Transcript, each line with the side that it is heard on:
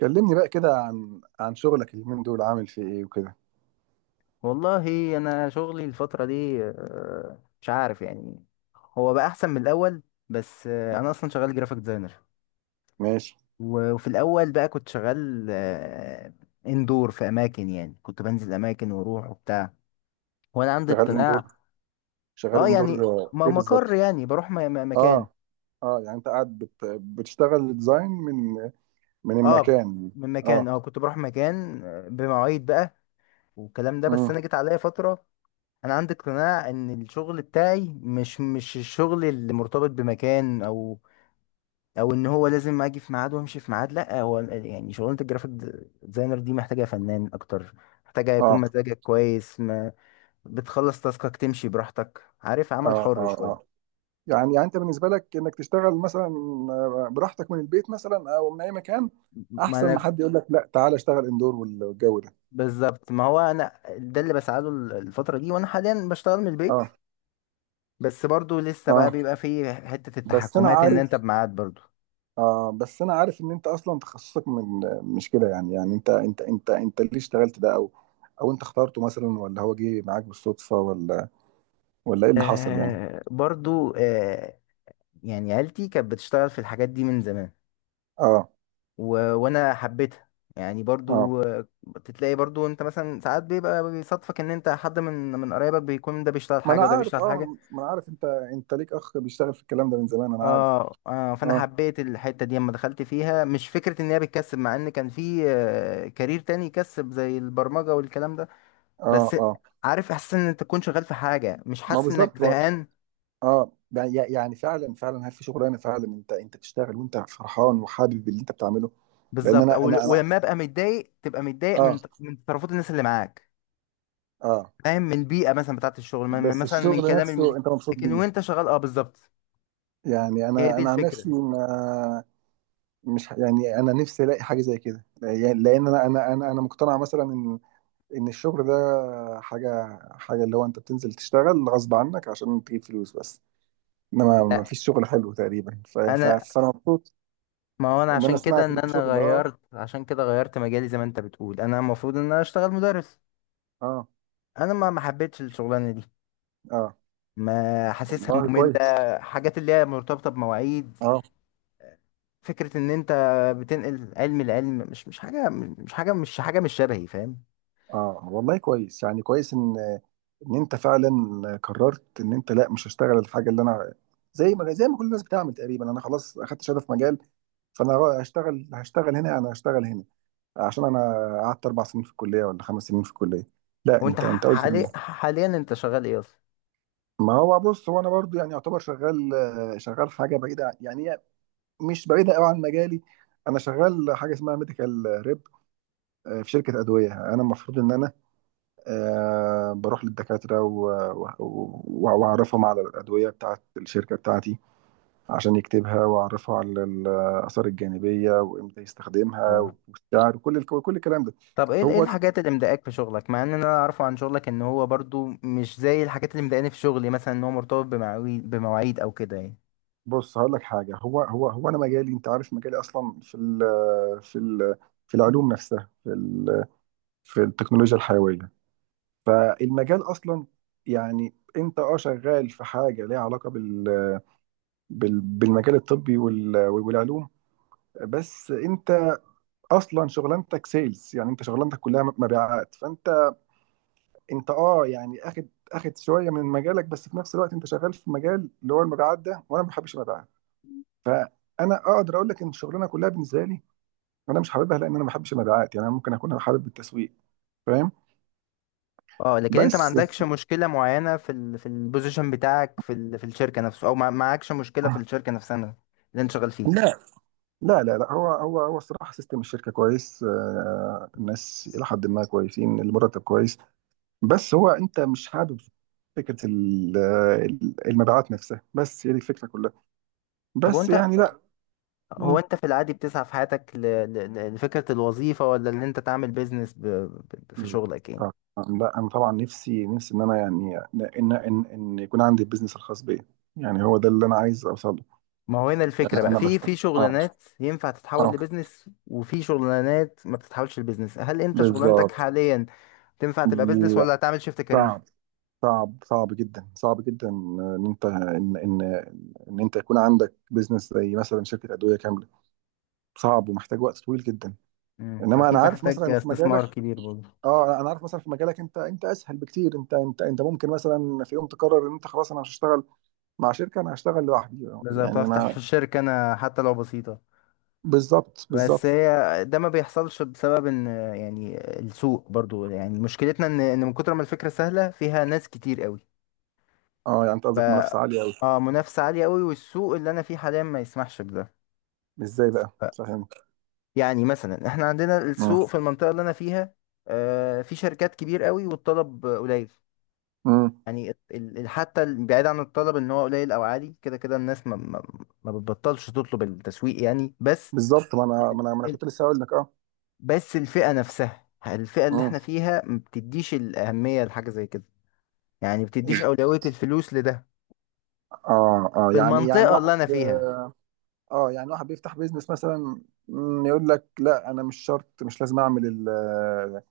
right: كلمني بقى كده عن شغلك اليومين دول عامل فيه ايه وكده؟
left: والله انا شغلي الفتره دي، مش عارف يعني. هو بقى احسن من الاول، بس انا اصلا شغال جرافيك ديزاينر.
right: ماشي.
left: و- وفي الاول بقى كنت شغال، اندور في اماكن، يعني كنت بنزل اماكن واروح وبتاع، وانا عندي
right: شغال اندور
left: اقتناع.
right: شغال
left: اه
right: اندور،
left: يعني
right: ايه
left: مقر،
right: بالظبط؟
left: يعني بروح مكان.
right: اه، اه، يعني انت قاعد بتشتغل ديزاين من
left: اه
right: المكان.
left: من مكان.
right: اه.
left: اه كنت بروح مكان بمواعيد بقى والكلام ده. بس
right: امم.
left: انا جيت عليا فتره. انا عندي اقتناع ان الشغل بتاعي مش الشغل اللي مرتبط بمكان، او ان هو لازم اجي في ميعاد وامشي في ميعاد. لا، هو يعني شغلانه الجرافيك ديزاينر دي محتاجه فنان اكتر، محتاجه يكون
right: اه،
left: مزاجك كويس، ما بتخلص تاسكك تمشي براحتك، عارف؟ عمل
right: اه،
left: حر
right: اه، اه،
left: شويه.
right: يعني انت بالنسبه لك انك تشتغل مثلا براحتك من البيت مثلا او من اي مكان،
left: ما
right: احسن
left: انا
right: ما حد يقول لك لا تعالى اشتغل اندور والجو ده.
left: بالظبط، ما هو انا ده اللي بسعى له الفتره دي، وانا حاليا بشتغل من البيت.
right: اه،
left: بس برضو لسه بقى
right: اه،
left: بيبقى فيه حته
right: بس انا
left: التحكمات، ان
right: عارف.
left: انت بميعاد برضو.
right: بس انا عارف ان انت اصلا تخصصك من مش كده، يعني انت ليه اشتغلت ده، او انت اخترته مثلا، ولا هو جه معاك بالصدفة، ولا ايه اللي حصل يعني؟
left: برضو، يعني عيلتي كانت بتشتغل في الحاجات دي من زمان،
right: اه،
left: و... وانا حبيتها. يعني
right: اه،
left: برضو بتلاقي برضو انت مثلا ساعات بيبقى بيصادفك ان انت حد من قرايبك بيكون، ده بيشتغل حاجه وده بيشتغل حاجه.
right: ما انا عارف، انت ليك اخ بيشتغل في الكلام ده من زمان، انا عارف.
left: فانا
right: اه،
left: حبيت الحته دي اما دخلت فيها، مش فكره ان هي بتكسب، مع ان كان في كارير تاني يكسب زي البرمجه والكلام ده.
right: اه،
left: بس
right: اه.
left: عارف احساس ان انت تكون شغال في حاجه مش
right: ما
left: حاسس انك
right: بالظبط
left: زهقان.
right: اه، يعني فعلا فعلا هل في شغلانه فعلا انت تشتغل وانت فرحان وحابب اللي انت بتعمله؟ لان
left: بالظبط،
right: انا
left: او
right: انا انا
left: ولما ابقى متضايق تبقى متضايق
right: اه،
left: من تصرفات الناس اللي معاك.
right: اه.
left: فاهم، من البيئه مثلا بتاعت الشغل،
right: بس
left: مثلا من
right: الشغل
left: كلام
right: نفسه
left: المدير.
right: انت مبسوط
left: لكن
right: بيه؟
left: وانت شغال، بالظبط.
right: يعني
left: هي
right: انا
left: دي
right: انا عن نفسي،
left: الفكره.
right: ما مش يعني انا نفسي الاقي حاجه زي كده، يعني لان انا مقتنع مثلا ان الشغل ده، حاجه حاجه اللي هو انت بتنزل تشتغل غصب عنك عشان تجيب فلوس بس، انما ما
left: لا
right: فيش شغل حلو تقريبا،
left: انا،
right: فانا مبسوط.
left: ما هو انا
right: ان انا
left: عشان كده
right: سمعت
left: ان
right: ان في
left: انا
right: شغل اه.
left: غيرت، عشان كده غيرت مجالي زي ما انت بتقول، انا المفروض ان انا اشتغل مدرس.
right: اه،
left: انا ما حبيتش الشغلانه دي،
right: اه،
left: ما حاسسها
right: والله
left: ممله،
right: كويس.
left: حاجات اللي هي مرتبطه بمواعيد.
right: اه،
left: فكره ان انت بتنقل علم، العلم مش حاجه، مش حاجه، مش حاجه، مش شبهي، فاهم؟
right: اه، والله كويس، يعني كويس ان ان انت فعلا قررت ان انت لا مش هشتغل الحاجه اللي انا، زي ما كل الناس بتعمل تقريبا، انا خلاص اخدت شهاده في مجال، فانا هشتغل هنا، انا هشتغل هنا عشان انا قعدت 4 سنين في الكليه، ولا 5 سنين في الكليه. لا،
left: وانت
right: انت قلت
left: حاليا انت شغال ايه اصلا؟
right: ما هو بص، هو انا برضو يعني يعتبر شغال، شغال حاجه بعيده، يعني هي مش بعيده قوي عن مجالي. انا شغال حاجه اسمها ميديكال ريب، في شركه ادويه، انا المفروض ان انا بروح للدكاترة وأعرفهم على الأدوية بتاعت الشركة بتاعتي، عشان يكتبها، وأعرفه على الآثار الجانبية، وإمتى يستخدمها،
left: اه
right: والسعر، وكل كل الكلام ده.
left: طب ايه
right: هو
left: الحاجات اللي مضايقاك في شغلك؟ مع ان انا اعرفه عن شغلك ان هو برضو مش زي الحاجات اللي مضايقاني في شغلي، مثلا ان هو مرتبط بمواعيد او كده يعني.
right: بص، هقول لك حاجة، هو أنا مجالي، أنت عارف مجالي أصلا في ال، في ال في العلوم نفسها، في التكنولوجيا الحيوية، فالمجال أصلا، يعني أنت شغال في حاجة ليها علاقة بال، بالمجال الطبي، والعلوم. بس انت اصلا شغلانتك سيلز، يعني انت شغلانتك كلها مبيعات، فانت انت يعني اخد شويه من مجالك، بس في نفس الوقت انت شغال في مجال اللي هو المبيعات ده، وانا ما بحبش المبيعات. فانا اقدر اقول لك ان الشغلانه كلها بالنسبه لي، انا مش حاببها، لان انا ما بحبش المبيعات، يعني انا ممكن اكون حابب التسويق، فاهم؟
left: اه لكن انت ما
right: بس.
left: عندكش مشكلة معينة في البوزيشن بتاعك، في الشركة نفسه، او ما معكش مشكلة في الشركة نفسها اللي انت شغال فيه؟
right: لا، لا، لا، لا، هو الصراحه سيستم الشركه كويس، الناس الى حد ما كويسين، المرتب كويس، بس هو انت مش حابب فكره المبيعات نفسها، بس هي دي الفكره كلها،
left: طب
right: بس
left: وانت،
right: يعني لا.
left: هو
right: مم.
left: انت في العادي بتسعى في حياتك لفكرة الوظيفة، ولا ان انت تعمل بيزنس في شغلك يعني؟
right: طبعاً. لا، انا طبعا نفسي نفسي ان انا يعني ان يكون عندي البيزنس الخاص بيا، يعني هو ده اللي انا عايز اوصله.
left: ما هو هنا
right: يعني
left: الفكرة بقى،
right: انا
left: في
right: بشتغل
left: في
right: اه.
left: شغلانات ينفع تتحول
right: اه،
left: لبزنس، وفي شغلانات ما بتتحولش لبزنس. هل انت شغلانتك
right: بالظبط.
left: حاليا تنفع تبقى بزنس
right: لا.
left: ولا هتعمل شيفت كارير؟
right: صعب. صعب، صعب جدا، صعب جدا ان انت ان ان ان انت يكون عندك بيزنس زي مثلا شركه ادويه كامله، صعب ومحتاج وقت طويل جدا.
left: مم.
right: انما انا
left: اكيد
right: عارف
left: محتاج
right: مثلا في مجالك.
left: استثمار كبير برضه،
right: اه، انا عارف مثلا في مجالك انت اسهل بكتير، انت ممكن مثلا في يوم تقرر ان انت خلاص انا مش هشتغل مع شركه، انا هشتغل لوحدي.
left: لازم
right: يعني
left: افتح
right: انا
left: في
right: اه،
left: الشركة انا حتى لو بسيطة.
right: بالظبط،
left: بس
right: بالظبط.
left: هي ده ما بيحصلش بسبب ان، يعني السوق برضه، يعني مشكلتنا ان من كتر ما الفكرة سهلة فيها ناس كتير قوي.
right: اه، يعني انت
left: ف
right: قصدك منافسه عاليه قوي؟
left: اه منافسة عالية قوي، والسوق اللي انا فيه حاليا ما يسمحش بده.
right: ازاي بقى؟ فهمت.
left: يعني مثلا احنا عندنا
right: مم.
left: السوق في المنطقة اللي انا فيها، في شركات كبير قوي والطلب قليل.
right: مم.
left: يعني حتى بعيد عن الطلب ان هو قليل او عالي، كده كده الناس ما بتبطلش تطلب التسويق يعني.
right: بالظبط، ما انا
left: ال-
right: كنت لسه هقول لك اه.
left: بس الفئة نفسها، الفئة اللي
right: مم.
left: احنا فيها ما بتديش الأهمية لحاجة زي كده. يعني بتديش أولوية الفلوس لده،
right: اه، اه،
left: في
right: يعني
left: المنطقة
right: واحد.
left: اللي انا فيها.
right: اه، يعني واحد بيفتح بيزنس مثلا، يقول لك لا، انا مش شرط، مش لازم اعمل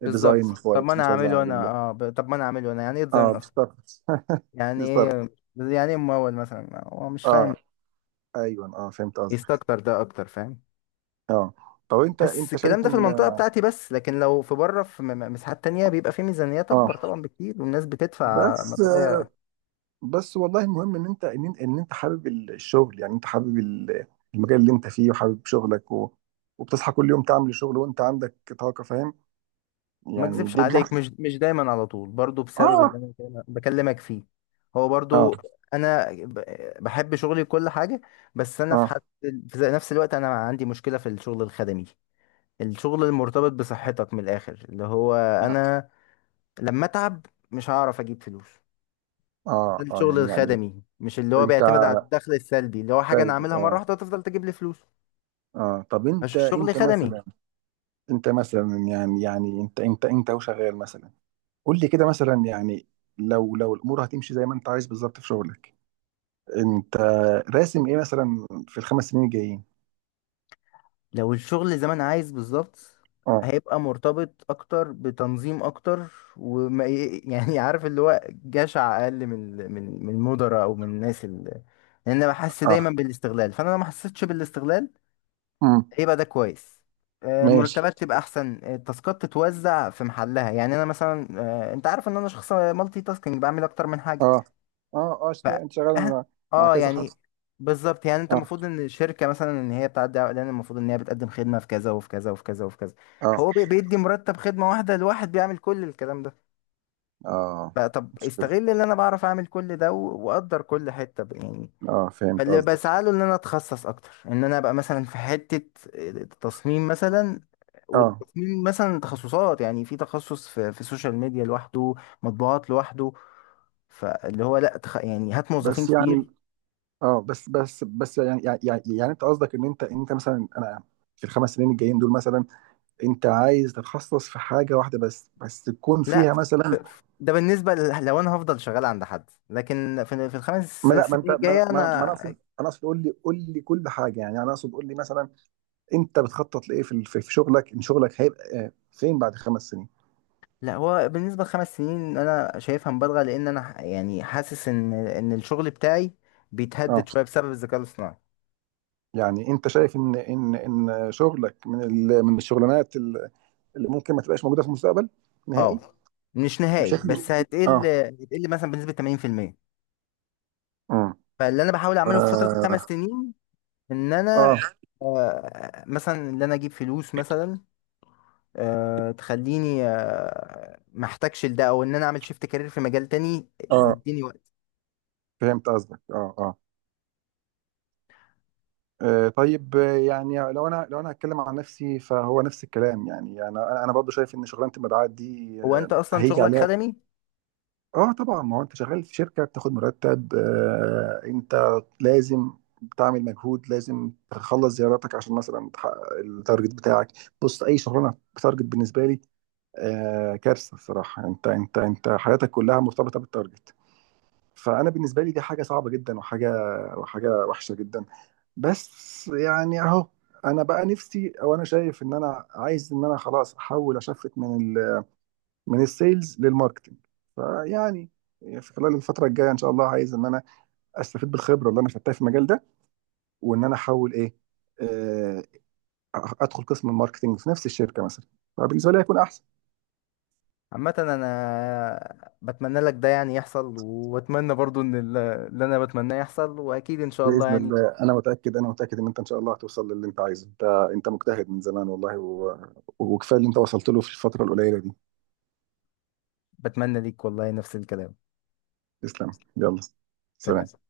left: بالظبط.
right: الديزاين
left: طب ما
right: كويس،
left: انا
right: مش لازم
left: هعمله
right: اعمل
left: انا، يعني ايه
right: اه،
left: ديزاين اصلا؟
right: بالظبط،
left: يعني ايه
right: بالظبط.
left: يعني ايه ممول مثلا هو مش
right: اه.
left: فاهم.
right: ايوه، اه، فهمت
left: ايست
right: قصدك.
left: اكتر، ده اكتر فاهم.
right: اه، طب انت
left: بس
right: انت
left: الكلام
right: شايف
left: ده في
right: ان،
left: المنطقة بتاعتي بس، لكن لو في بره في مساحات تانية بيبقى في ميزانيات
right: اه
left: اكبر طبعا بكتير، والناس بتدفع
right: بس.
left: مبالغ.
right: بس والله المهم ان انت حابب الشغل، يعني انت حابب المجال اللي انت فيه، وحابب شغلك، وبتصحى كل يوم تعمل الشغل وانت عندك طاقة، فاهم؟
left: ما
right: يعني
left: اكذبش
right: دي،
left: عليك، مش دايما على طول، برضو بسبب اللي
right: اه،
left: انا بكلمك فيه. هو
right: اه،
left: برضو انا بحب شغلي كل حاجة. بس انا في
right: اه،
left: حد، في نفس الوقت انا عندي مشكلة في الشغل الخدمي. الشغل المرتبط بصحتك، من الاخر، اللي هو انا لما اتعب مش هعرف اجيب فلوس. ده
right: اه، اه،
left: الشغل
right: يعني
left: الخدمي، مش اللي هو
right: انت.
left: بيعتمد على الدخل السلبي اللي هو حاجة أنا
right: طيب.
left: أعملها مرة
right: اه.
left: واحدة تفضل تجيب لي فلوس.
right: اه، طب
left: مش
right: انت
left: شغل
right: انت
left: خدمي.
right: مثلا، انت مثلا يعني انت وشغال مثلا، قول لي كده مثلا يعني، لو الامور هتمشي زي ما انت عايز بالظبط في شغلك، انت راسم ايه مثلا في الخمس سنين الجايين؟
left: لو الشغل زي ما أنا عايز بالظبط،
right: اه،
left: هيبقى مرتبط أكتر بتنظيم أكتر، وما يعني عارف اللي هو جشع أقل من المدراء، أو من الناس اللي. لأن أنا بحس دايما بالاستغلال، فأنا لو ما حسيتش بالاستغلال
right: اه،
left: هيبقى ده كويس.
right: ماشي.
left: مرتبات تبقى احسن، التاسكات تتوزع في محلها، يعني انا مثلا، انت عارف ان انا شخص مالتي تاسكينج، بعمل اكتر من حاجه.
right: اه اه، اه،
left: ف
right: انت شغال
left: اه
right: مع
left: اه
right: كذا حد.
left: يعني بالظبط، يعني انت
right: اه،
left: المفروض ان الشركه مثلا ان هي بتعدي على اعلان، المفروض ان هي بتقدم خدمه في كذا وفي كذا وفي كذا وفي كذا.
right: اه،
left: هو بيدي مرتب خدمه واحده لواحد بيعمل كل الكلام ده.
right: اه،
left: طب
right: مشكلة.
left: استغل ان انا بعرف اعمل كل ده، و- واقدر كل حته يعني.
right: اه، فهمت
left: فاللي
right: قصدك.
left: بسعى له ان انا اتخصص اكتر، ان انا ابقى مثلا في حته التصميم مثلا،
right: اه،
left: والتصميم مثلا تخصصات، يعني في تخصص في السوشيال ميديا لوحده، مطبوعات لوحده. فاللي هو لا، يعني هات موظفين
right: بس يعني
left: كتير.
right: اه، بس يعني انت قصدك ان انت مثلا انا، في الخمس سنين الجايين دول مثلا، انت عايز تتخصص في حاجة واحدة بس تكون
left: لا،
right: فيها مثلا.
left: ده بالنسبة لو أنا هفضل شغال عند حد، لكن في
right: ما
left: الخمس
right: لا، ما انت
left: سنين الجاية
right: ما ما ما انا
left: أنا.
right: اقصد، انا اقصد، قول لي كل حاجة، يعني انا اقصد قول لي مثلا، انت بتخطط لايه في في شغلك؟ ان شغلك هيبقى فين بعد 5 سنين؟
left: لا، هو بالنسبة ل5 سنين أنا شايفها مبالغة، لأن أنا يعني حاسس إن الشغل بتاعي
right: اه،
left: بيتهدد شوية بسبب الذكاء الاصطناعي.
right: يعني انت شايف ان شغلك من من الشغلانات اللي ممكن ما تبقاش موجوده في المستقبل نهائي؟
left: أه مش نهائي،
right: بشكل،
left: بس هتقل
right: اه،
left: هتقل مثلا بنسبة 80%.
right: امم،
left: فاللي أنا بحاول أعمله في فترة
right: اه،
left: ال5 سنين، إن أنا
right: اه،
left: مثلا إن أنا أجيب فلوس مثلا، تخليني ما احتاجش لده، او ان انا اعمل شيفت كارير في مجال تاني
right: اه،
left: يديني وقت.
right: فهمت قصدك، اه، اه. طيب، يعني لو انا هتكلم عن نفسي، فهو نفس الكلام، يعني انا برضه شايف ان شغلانه المبيعات دي
left: هو انت اصلا
right: هيجي
left: شغلك
right: عليها.
left: خدمي.
right: اه، طبعا، ما هو انت شغال في شركه، بتاخد مرتب، انت لازم تعمل مجهود، لازم تخلص زياراتك عشان مثلا تحقق التارجت بتاعك. بص، اي شغلانه بتارجت بالنسبه لي كارثه الصراحه. انت حياتك كلها مرتبطه بالتارجت، فانا بالنسبه لي دي حاجه صعبه جدا، وحاجه وحشه جدا، بس يعني اهو. انا بقى نفسي، او انا شايف ان انا عايز ان انا خلاص احول اشفت من السيلز للماركتنج، فيعني في خلال الفترة الجاية إن شاء الله، عايز إن أنا أستفيد بالخبرة اللي أنا خدتها في المجال ده، وإن أنا أحاول إيه، آه، أدخل قسم الماركتنج في نفس الشركة مثلا، فبالنسبة لي هيكون أحسن.
left: عامة انا بتمنى لك ده يعني يحصل، واتمنى برضو ان اللي انا بتمناه يحصل، واكيد ان شاء الله
right: بإذن
left: يعني.
right: الله، أنا متأكد إن أنت إن شاء الله هتوصل للي أنت عايزه، أنت أنت مجتهد من زمان والله، وكفاية اللي أنت وصلت له في الفترة القليلة دي.
left: بتمنى ليك والله نفس الكلام.
right: تسلم. يلا. سلام.
left: سلام.